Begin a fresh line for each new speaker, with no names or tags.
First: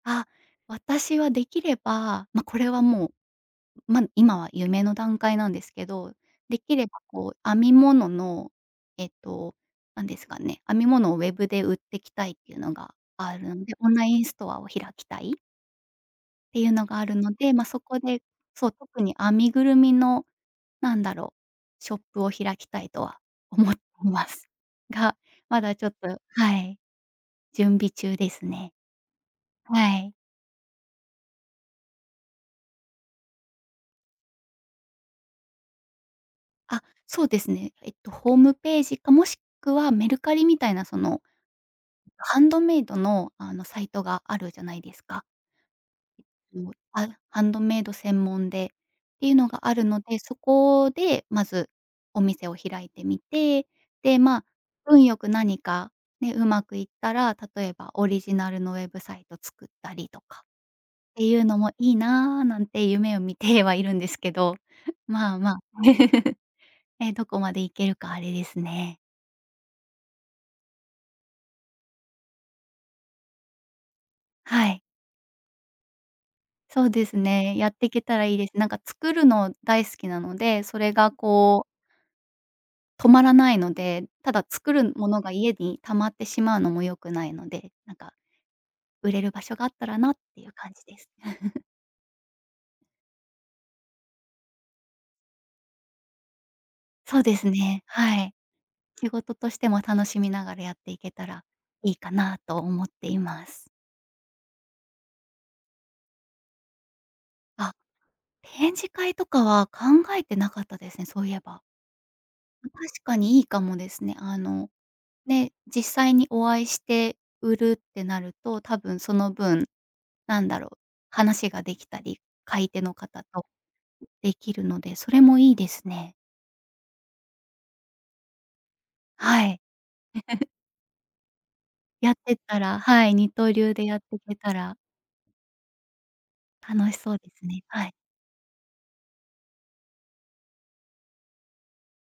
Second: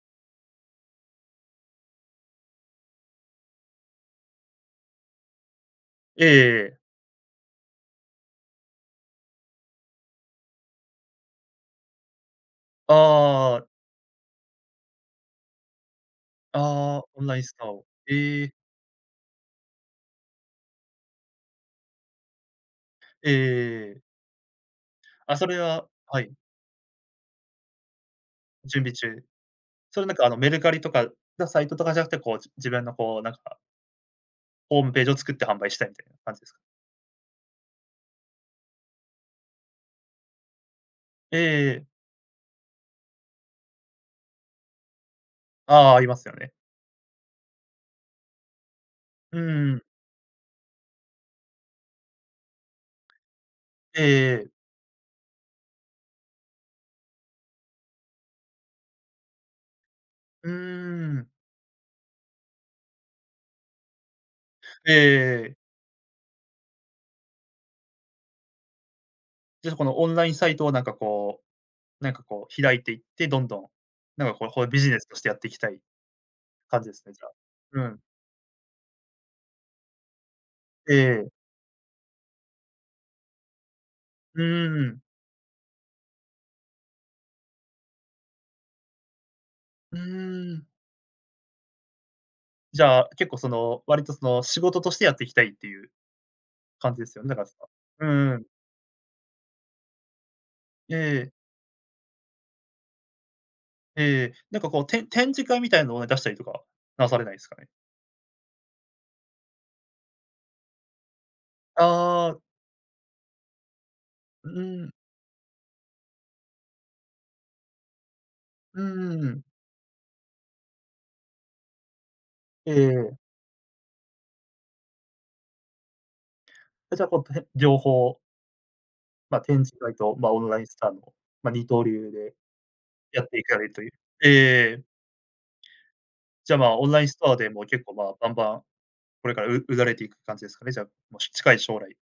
あ、私は出来ればま、これはもう、ま、今は夢の段階なんですけど。
ええ
出来
ええ。
ればこう、編み物のえっと、何ですかね、編み物をウェブで売ってきたいっていうのがある
あ
ん
あ。
で、オンラインストアを開きたい。ていうの
あ
が
あ、
ある
オン
の
ライン
で。
ス
ま、
トア
そ
を。
こで
ええ。
そう、特に編みぐるみの、なんだろう、ショップを開きたいとは
ええ
思って
ええええ。
ます。が、
あ、それ
まだち
は
ょっと
はい。
はい、準備中ですね。
準備中。
は
それ
い。
なんか、あのメルカリとかのサイトとかじゃなくて、こう、じ自分のこう、なんかホームページを作って販売したいみたいな、感じですか？
あ、そうですね。えっとホームページか、もしくはメルカリみたいなその、
ええええ。
ハンドメイドの、あのサイトがあるじゃないですか。
ああ、ありますよね。
うあ、ハンドメイド専門でっていう
う
の
ん
があ
うん。
るので、そこでまずお店を開いてみて。
ええ
で、ま、
ええ。
運良く何か、ね、うまくいったら、例えばオリジナルのウェブサイト作ったりとか
うー
って
ん。
いうのもいいな、なんて夢を見てはいるんですけど。
ええ
まあ
えええ
ま
え。
あ、え、どこまで行けるかあれですね。
じゃあ、このオンラインサイトをなんかこうなんかこう、開いていってどんどん、なんかこう、こう
は
いう
い。
ビジネスとしてやっていきたい感
そう
じです
で
ね、
す
じゃあ。
ね。やっ
う
てい
ん。
けたらいいです。なんか作るの大好きなので、それ
え
が
え。
こう止まらないので。た
うん
だ
う
作
んう
る
ん。
ものが家に溜まってしまうのも良くないので。なんか、売れる場所があったら
う
なっていう
ーん。
感じです。
じゃあ、結構その、割とその、仕事としてやっていきたいっていう、感じです
そう
よね、だ
で
から
す
さ
ね、
う
は
ん
い。
うん。
仕事としても楽しみながらやって
え
いけた
え。
らいいかなと思っています。
ええ。なんかこう、て展示会みたいなのを出したりとか、なされないすかね。
あ、展示会とかは考えてなかったですね、そういえば。
ああ。
確かにいいかもですね。あ
うう
の、
ん。
ね、実際にお会いして売るってなると、多
う
分
ん
そ
うんう
の
ん。
分、なんだろう、話が出来たり、買い
え
手
え
の
ええ。
方と。出来るので、それもいいですね。
え、じゃあこう、とへ両方ま、
はい。
展示会と、ま、オ ンラインストアの、ま、二刀
や
流
って
で、
ったら。はい、
やっ
二
てい
刀
かれ
流
ると
で
いう。
やって
ええ
けた
え
ら。
え。じゃあ、ま、オ
楽
ン
し
ライン
そう
ス
で
トア
す
でも
ね、
う結
はい。
構、ま、バンバン、これからう売られていく感じですかね。じゃあ、ま、し近い将来。